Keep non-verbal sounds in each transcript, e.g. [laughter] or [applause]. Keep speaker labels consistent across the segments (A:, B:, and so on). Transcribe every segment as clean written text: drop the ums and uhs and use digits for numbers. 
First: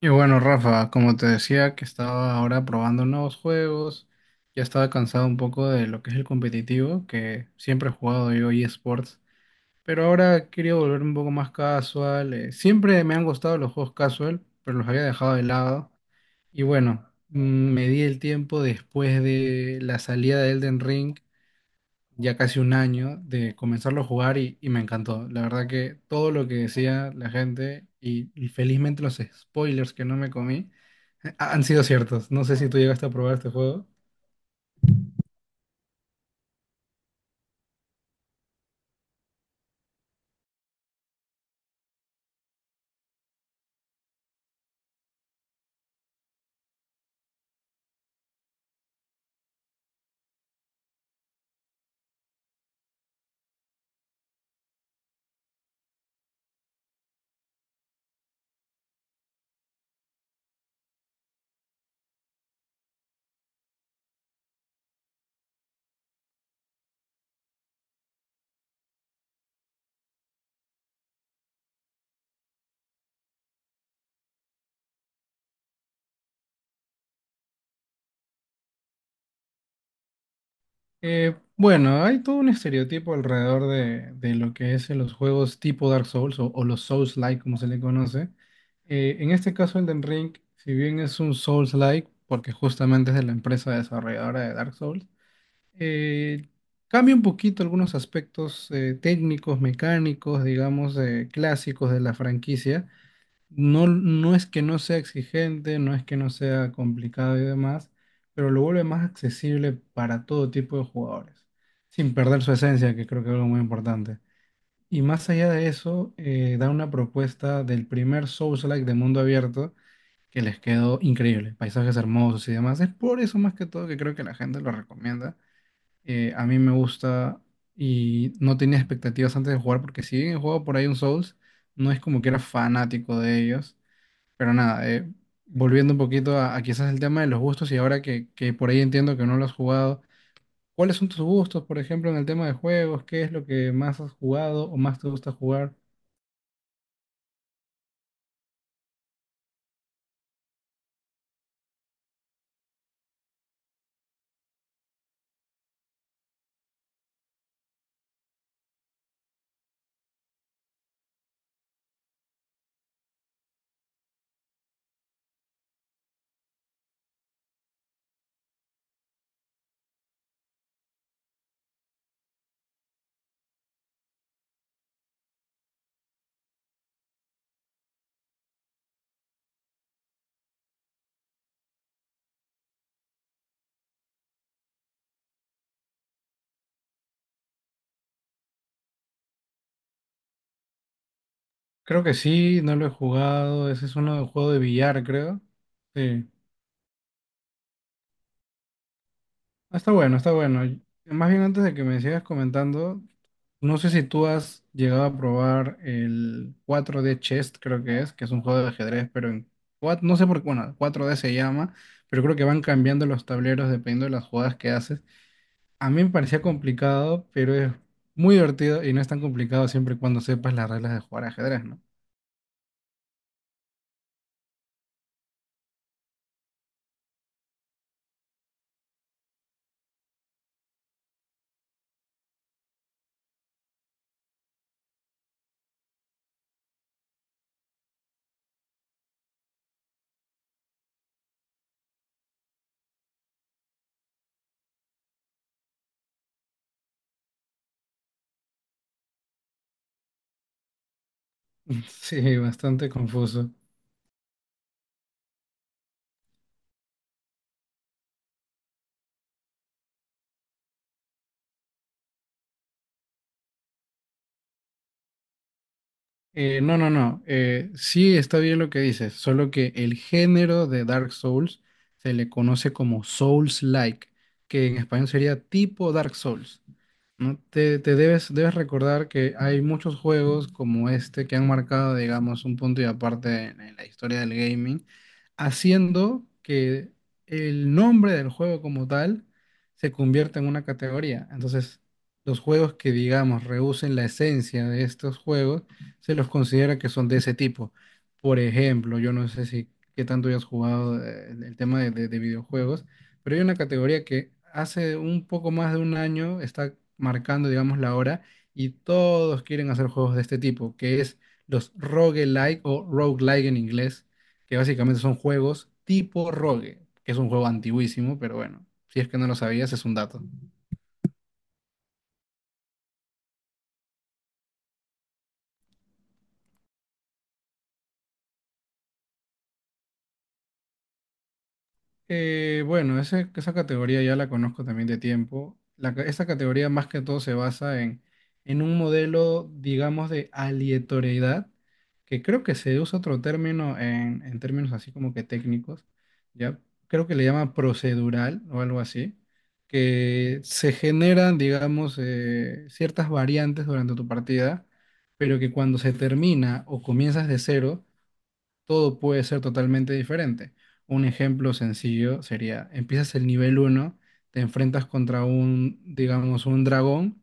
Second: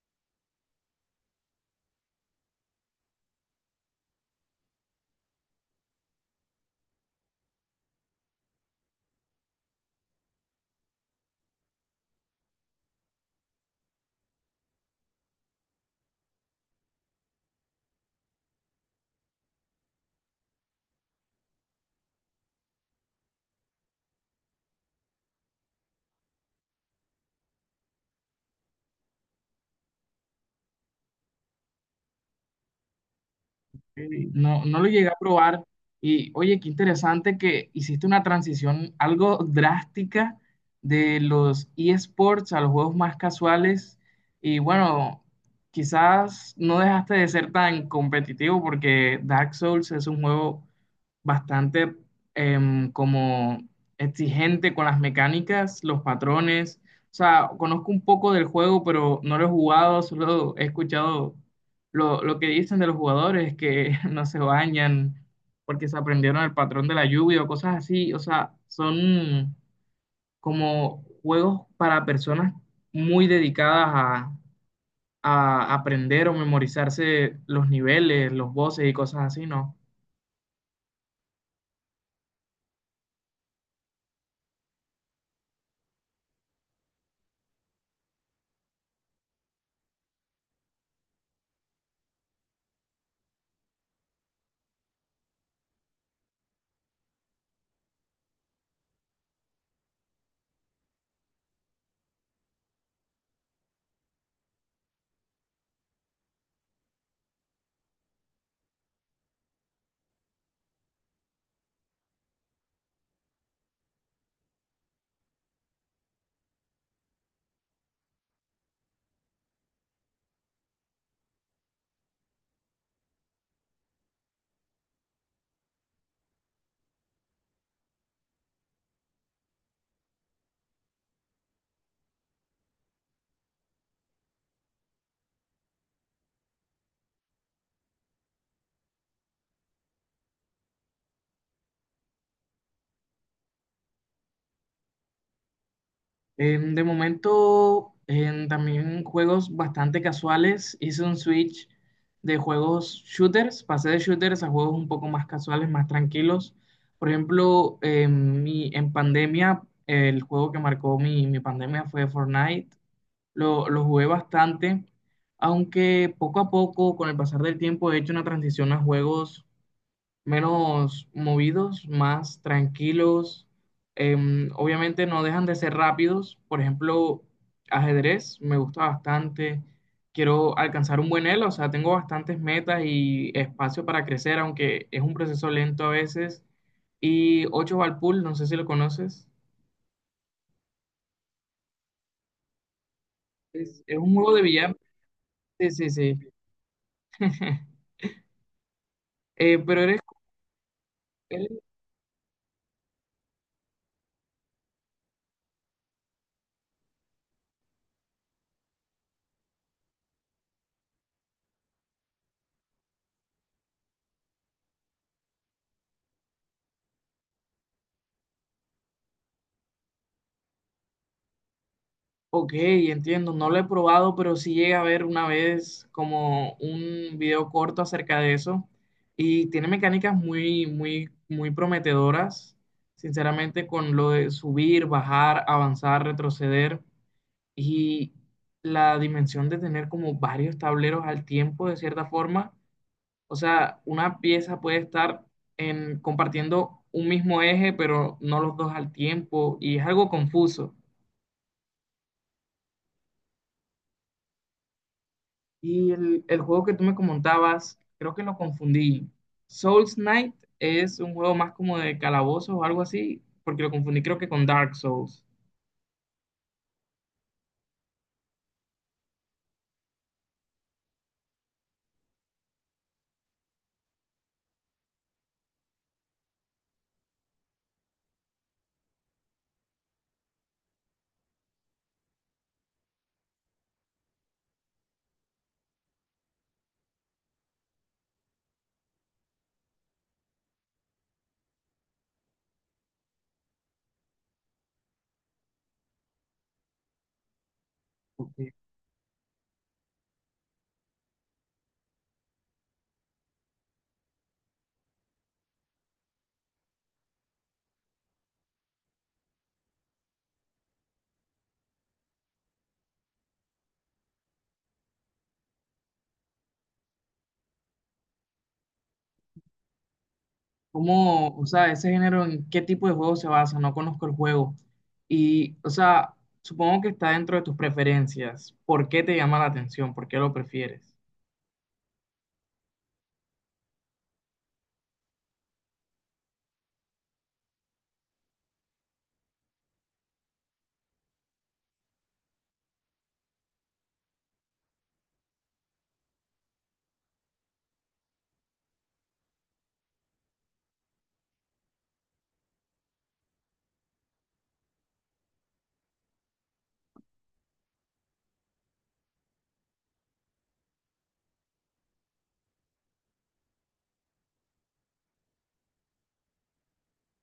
A: Y bueno, Rafa, como te decía, que estaba ahora probando nuevos juegos, ya estaba cansado un poco de lo que es el competitivo, que siempre he jugado yo eSports, pero ahora quería volver un poco más casual. Siempre me han gustado los juegos casual, pero los había dejado de lado. Y bueno, me di el tiempo después de la salida de Elden Ring ya casi un año de comenzarlo a jugar y me encantó. La verdad que todo lo que decía la gente y felizmente los spoilers que no me comí han sido ciertos. No sé si tú llegaste a probar este juego.
B: Ok, no, no lo llegué a probar. Y oye, qué interesante que hiciste una transición algo drástica de los eSports a los juegos más casuales. Y bueno, quizás no dejaste de ser tan competitivo porque Dark Souls es un juego bastante como exigente con las mecánicas, los patrones. O sea, conozco un poco del juego, pero no lo he jugado, solo he escuchado lo que dicen de los jugadores, que [laughs] no se bañan porque se aprendieron el patrón de la lluvia o cosas así. O sea, son como juegos para personas muy dedicadas a, a aprender o memorizarse los niveles, los voces y cosas así, ¿no?
A: Bueno, hay todo un estereotipo alrededor de lo que es en los juegos tipo Dark Souls o los Souls-like, como se le conoce. En este caso, Elden Ring, si bien es un Souls-like, porque justamente es de la empresa desarrolladora de Dark Souls, eh, cambia un poquito algunos aspectos técnicos, mecánicos, digamos, clásicos de la franquicia. No es que no sea exigente, no es que no sea complicado y demás, pero lo vuelve más accesible para todo tipo de jugadores, sin perder su esencia, que creo que es algo muy importante. Y más allá de eso, da una propuesta del primer Souls-like de mundo abierto que les quedó increíble, paisajes hermosos y demás. Es por eso más que todo que creo que la gente lo recomienda, a mí me gusta y no tenía expectativas antes de jugar porque si bien he jugado por ahí un Souls, no es como que era fanático de ellos. Pero nada, volviendo un poquito a quizás el tema de los gustos y ahora que por ahí entiendo que no lo has jugado, ¿cuáles son tus gustos, por ejemplo, en el tema de juegos? ¿Qué es lo que más has jugado o más te gusta jugar?
B: De momento, también juegos bastante casuales. Hice un switch de juegos shooters, pasé de shooters a juegos un poco más casuales, más tranquilos. Por ejemplo, en pandemia, el juego que marcó mi pandemia fue Fortnite. Lo jugué bastante, aunque poco a poco, con el pasar del tiempo, he hecho una transición a juegos menos movidos, más tranquilos. Obviamente no dejan de ser rápidos. Por ejemplo, ajedrez me gusta bastante. Quiero alcanzar un buen elo, o sea, tengo bastantes metas y espacio para crecer, aunque es un proceso lento a veces. Y 8 Ball Pool, no sé si lo conoces.
A: Creo que sí, no lo he jugado.
B: Es,
A: Ese es
B: es un
A: uno de
B: juego de
A: juego de
B: billar.
A: billar, creo.
B: Sí, sí, sí.
A: Sí.
B: [laughs]
A: Ah,
B: Pero
A: está
B: eres,
A: bueno, está bueno. Más bien
B: eres
A: antes de que me sigas comentando, no sé si tú has llegado a probar el cuatro d Chess, creo que es un juego de ajedrez, pero en cuatro no sé por qué, bueno, cuatro d se llama, pero creo que van cambiando los tableros dependiendo de las jugadas que haces. A mí me parecía complicado, pero es muy divertido y no es tan complicado siempre y cuando sepas las reglas de jugar ajedrez, ¿no?
B: Ok, entiendo, no lo he probado, pero sí llegué a ver una vez como un video corto acerca de eso y tiene mecánicas muy, muy, muy prometedoras, sinceramente, con lo de subir, bajar, avanzar, retroceder y la dimensión de tener como varios tableros al tiempo, de cierta forma. O sea, una pieza puede estar en, compartiendo un mismo eje, pero no los dos al tiempo y es algo confuso.
A: [laughs] Sí, bastante confuso.
B: Y el juego que tú me comentabas, creo que lo confundí. Souls Knight es un juego más como de calabozos o algo así, porque lo confundí creo que con Dark Souls.
A: No, no, no. Sí está bien lo que dices, solo que el género de Dark Souls se le conoce como Souls-like, que en español sería tipo Dark Souls. ¿No? Debes recordar que hay muchos juegos como este que han marcado, digamos, un punto y aparte en la historia del gaming, haciendo que el nombre del juego como tal se convierta en una categoría. Entonces, los juegos que, digamos, rehúsen la esencia de estos juegos, se los considera que son de ese tipo.
B: Ok.
A: Por ejemplo, yo no sé si qué tanto hayas jugado, el tema de de videojuegos, pero hay una categoría que hace un poco más de un año está marcando, digamos, la hora y todos quieren hacer juegos de este tipo, que es los roguelike o roguelike en inglés, que básicamente son juegos tipo rogue, que es un juego antiguísimo, pero bueno, si es que no lo sabías, es un dato.
B: ¿Cómo, o sea, ese género en qué tipo de juego se basa? No conozco el juego. Y, o sea, supongo que está dentro de tus preferencias. ¿Por qué te llama la atención? ¿Por qué lo prefieres?
A: Esa categoría ya la conozco también de tiempo. Esa categoría más que todo se basa en un modelo, digamos, de aleatoriedad, que creo que se usa otro término en términos así como que técnicos, ¿ya? Creo que le llama procedural o algo así, que se generan, digamos, ciertas variantes durante tu partida, pero que cuando se termina o comienzas de cero, todo puede ser totalmente diferente. Un ejemplo sencillo sería, empiezas el nivel uno, te enfrentas contra un, digamos, un dragón,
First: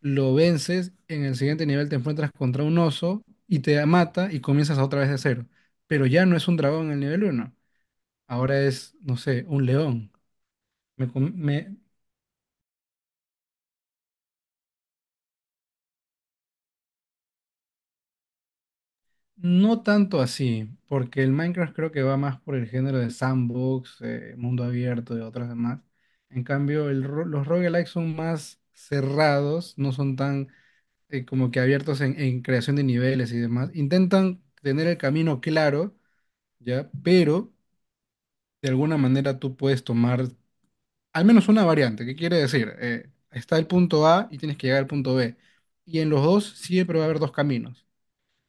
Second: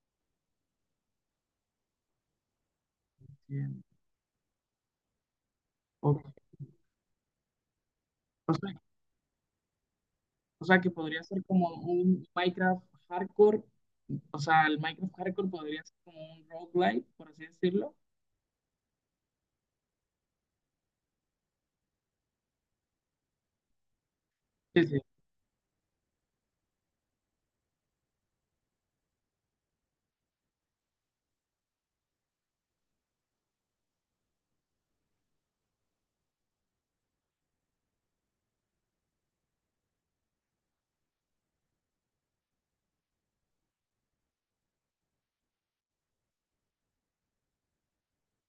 A: lo vences, en el siguiente nivel te enfrentas contra un oso y
B: Entiendo.
A: te mata y comienzas otra vez de cero. Pero
B: Ok.
A: ya no es un dragón en el nivel uno. Ahora es, no sé, un león.
B: O sea, que
A: Me,
B: podría
A: com-
B: ser como
A: me-
B: un Minecraft hardcore. O sea, el Minecraft hardcore podría ser como un roguelike, por así decirlo.
A: No tanto así, porque el Minecraft creo que va más por el género de sandbox, mundo
B: Sí, sí,
A: abierto y otras demás. En cambio, los roguelikes son más cerrados, no son tan como que abiertos en creación de niveles y demás. Intentan tener el camino claro, ¿ya? Pero de alguna manera tú puedes tomar al menos una variante. ¿Qué quiere decir? Está el punto A y tienes que llegar al punto B. Y en los dos siempre va a haber dos caminos.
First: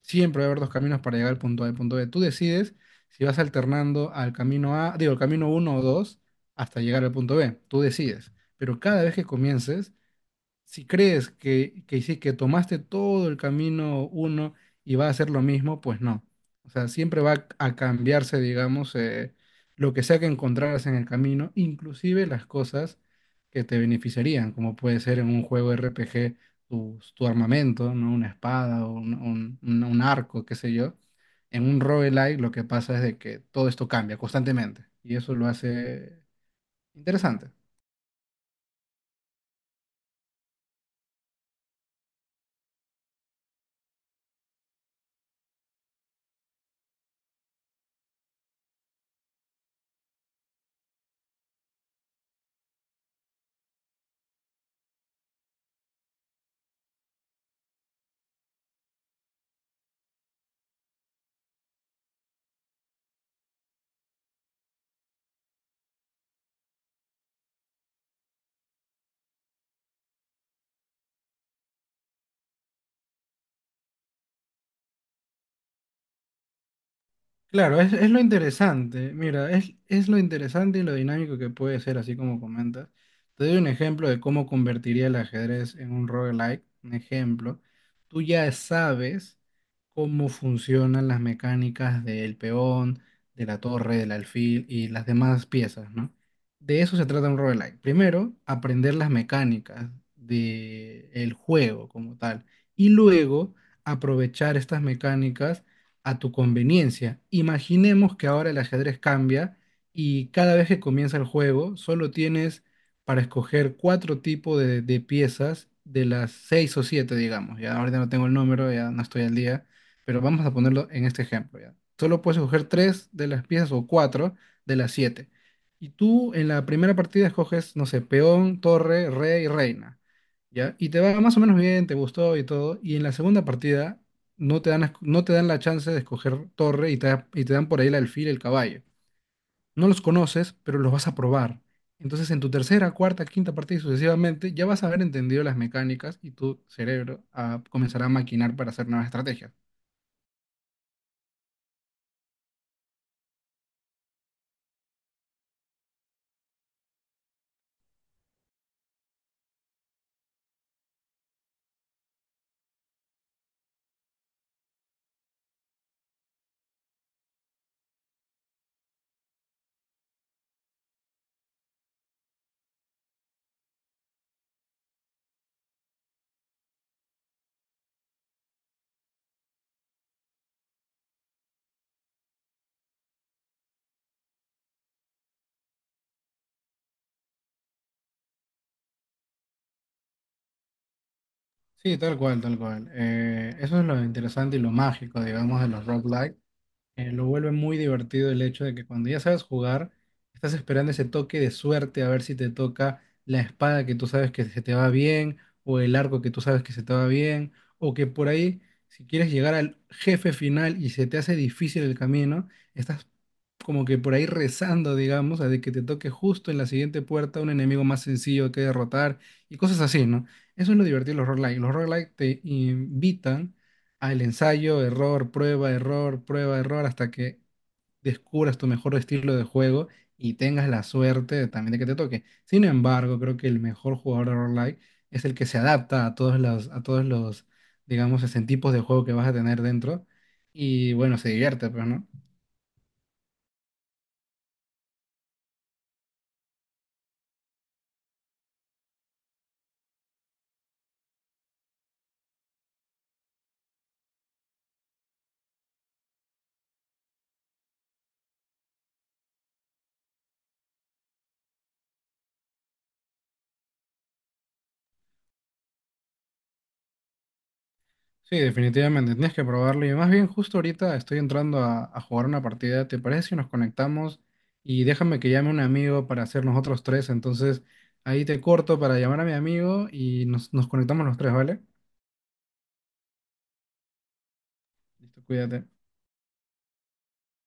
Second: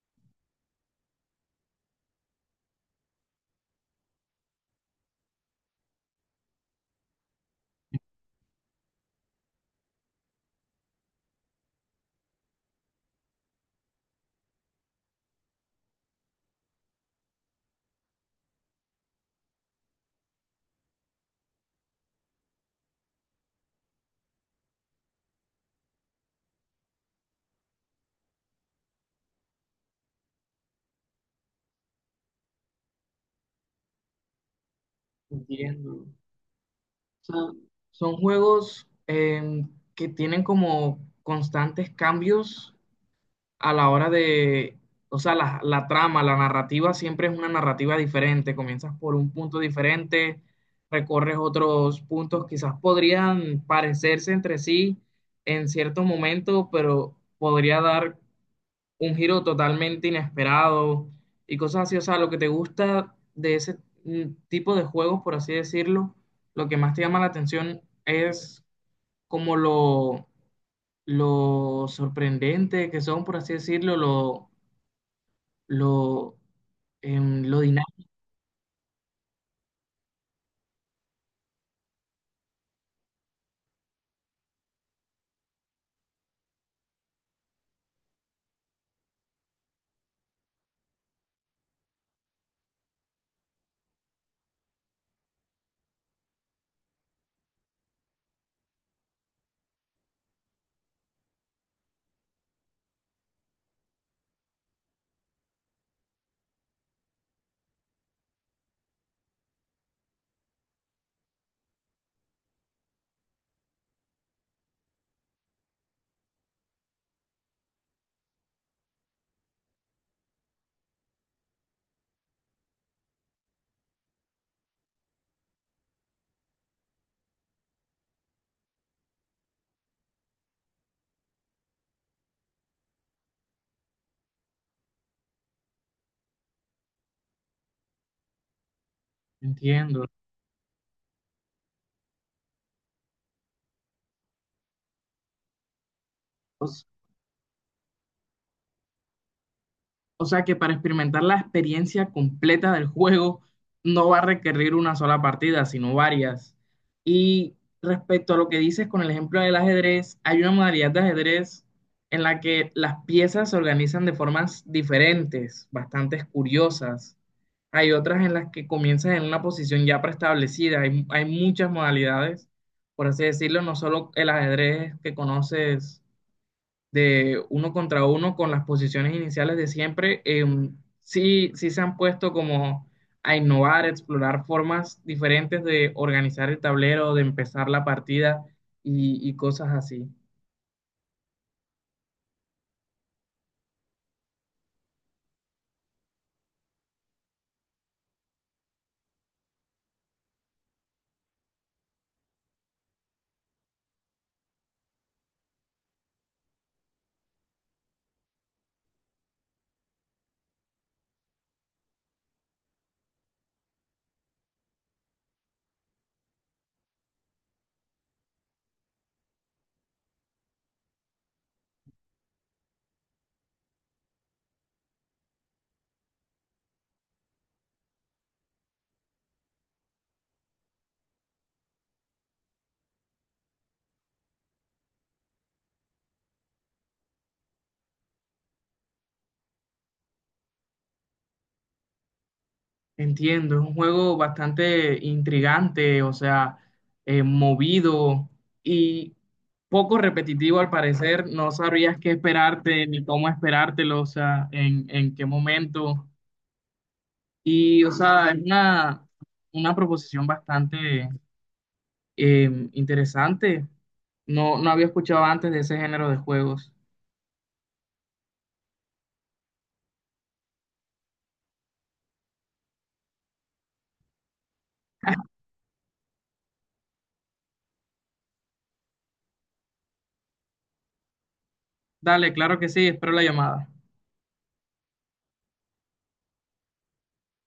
A: Siempre va a haber dos caminos para llegar al punto A y al punto B. Tú decides si vas alternando al camino A, digo, al camino uno o 2 hasta llegar al punto B. Tú decides. Pero cada vez que comiences, si crees que tomaste todo el camino uno y va a ser lo mismo, pues no. O sea, siempre va a cambiarse, digamos, lo que sea que encontraras en el camino, inclusive las cosas que te beneficiarían, como puede ser en un juego RPG tu armamento, ¿no? Una espada o un, un arco, qué sé yo. En un roguelike lo que pasa es de que todo esto cambia constantemente y eso lo
B: entiendo.
A: hace
B: O sea,
A: interesante.
B: son juegos que tienen como constantes cambios a la hora de, o sea, la trama, la narrativa siempre es una narrativa diferente. Comienzas por un punto diferente, recorres otros puntos, quizás podrían parecerse entre sí en cierto momento, pero podría dar un giro totalmente inesperado y cosas así. O sea, lo que te gusta de ese tipo de juegos, por así decirlo, lo que más te llama la atención es como lo sorprendente que son, por así decirlo, lo, lo
A: Claro, es
B: dinámico,
A: lo interesante, mira, es lo interesante y lo dinámico que puede ser, así como comentas. Te doy un ejemplo de cómo convertiría el ajedrez en un roguelike. Un ejemplo, tú ya sabes cómo funcionan las mecánicas del peón, de la torre, del alfil y las demás piezas, ¿no? De eso se trata un roguelike. Primero, aprender las mecánicas del juego como tal y luego aprovechar estas mecánicas a tu conveniencia. Imaginemos que ahora el ajedrez cambia y cada vez que comienza el juego solo tienes para escoger cuatro tipos de piezas de las seis o siete, digamos. Ya ahorita no tengo el número, ya no estoy al día, pero vamos a ponerlo en este ejemplo, ya. Solo puedes escoger tres de las piezas o cuatro de las siete. Y tú en la primera partida escoges, no sé, peón, torre, rey, reina. ¿Ya? Y te va más o menos bien, te gustó y todo. Y en la segunda partida no te dan, no te dan la chance de escoger torre y te dan por ahí el alfil y el caballo. No los
B: entiendo.
A: conoces, pero los vas a probar. Entonces, en tu tercera, cuarta, quinta partida y sucesivamente, ya vas a haber entendido las mecánicas y tu cerebro comenzará a maquinar para hacer nuevas estrategias.
B: O sea que para experimentar la experiencia completa del juego no va a requerir una sola partida, sino varias. Y respecto a lo que dices con el ejemplo del ajedrez, hay una modalidad de ajedrez en la que las piezas se organizan de formas diferentes, bastante curiosas. Hay otras en las que comienzas en una posición ya preestablecida. Hay muchas modalidades, por así decirlo, no solo el ajedrez que conoces de uno contra uno con las posiciones iniciales de siempre, sí, sí se han puesto como a innovar, a explorar formas diferentes de organizar el tablero, de empezar la partida y cosas así.
A: Sí, tal cual, tal cual. Eso es lo interesante y lo mágico, digamos, de los roguelikes, lo vuelve muy divertido el hecho de que cuando ya sabes jugar, estás esperando ese toque de suerte a ver si te toca la espada que tú sabes que se te va bien, o el arco que tú sabes que se te va bien, o que por ahí, si quieres llegar al jefe final y se te hace difícil el camino, estás como que por ahí rezando, digamos, a de que te toque justo en la siguiente puerta un enemigo más sencillo que derrotar y cosas así, ¿no? Eso es lo divertido de los roguelike. Los roguelike te invitan, el ensayo, error, prueba, error, prueba, error, hasta que descubras tu mejor estilo de juego y tengas la suerte también de que te toque. Sin embargo, creo que el mejor jugador de roguelike es el que se adapta a todos los, digamos, ese tipos de juego que vas a tener dentro y bueno, se divierte, pues, ¿no?
B: Entiendo, es un juego bastante intrigante, o sea, movido y poco repetitivo al parecer. No sabrías qué esperarte ni cómo esperártelo, o sea, en qué momento. Y, o sea, es una proposición bastante interesante. No, no había escuchado antes de ese género de juegos.
A: Sí, definitivamente, tienes que probarlo. Y más bien, justo ahorita estoy entrando a jugar una partida. ¿Te parece si nos conectamos? Y déjame que llame un amigo para hacer nosotros tres. Entonces, ahí te corto para llamar a mi amigo y nos conectamos los tres, ¿vale?
B: Dale, claro que sí, espero la llamada.
A: Listo, cuídate.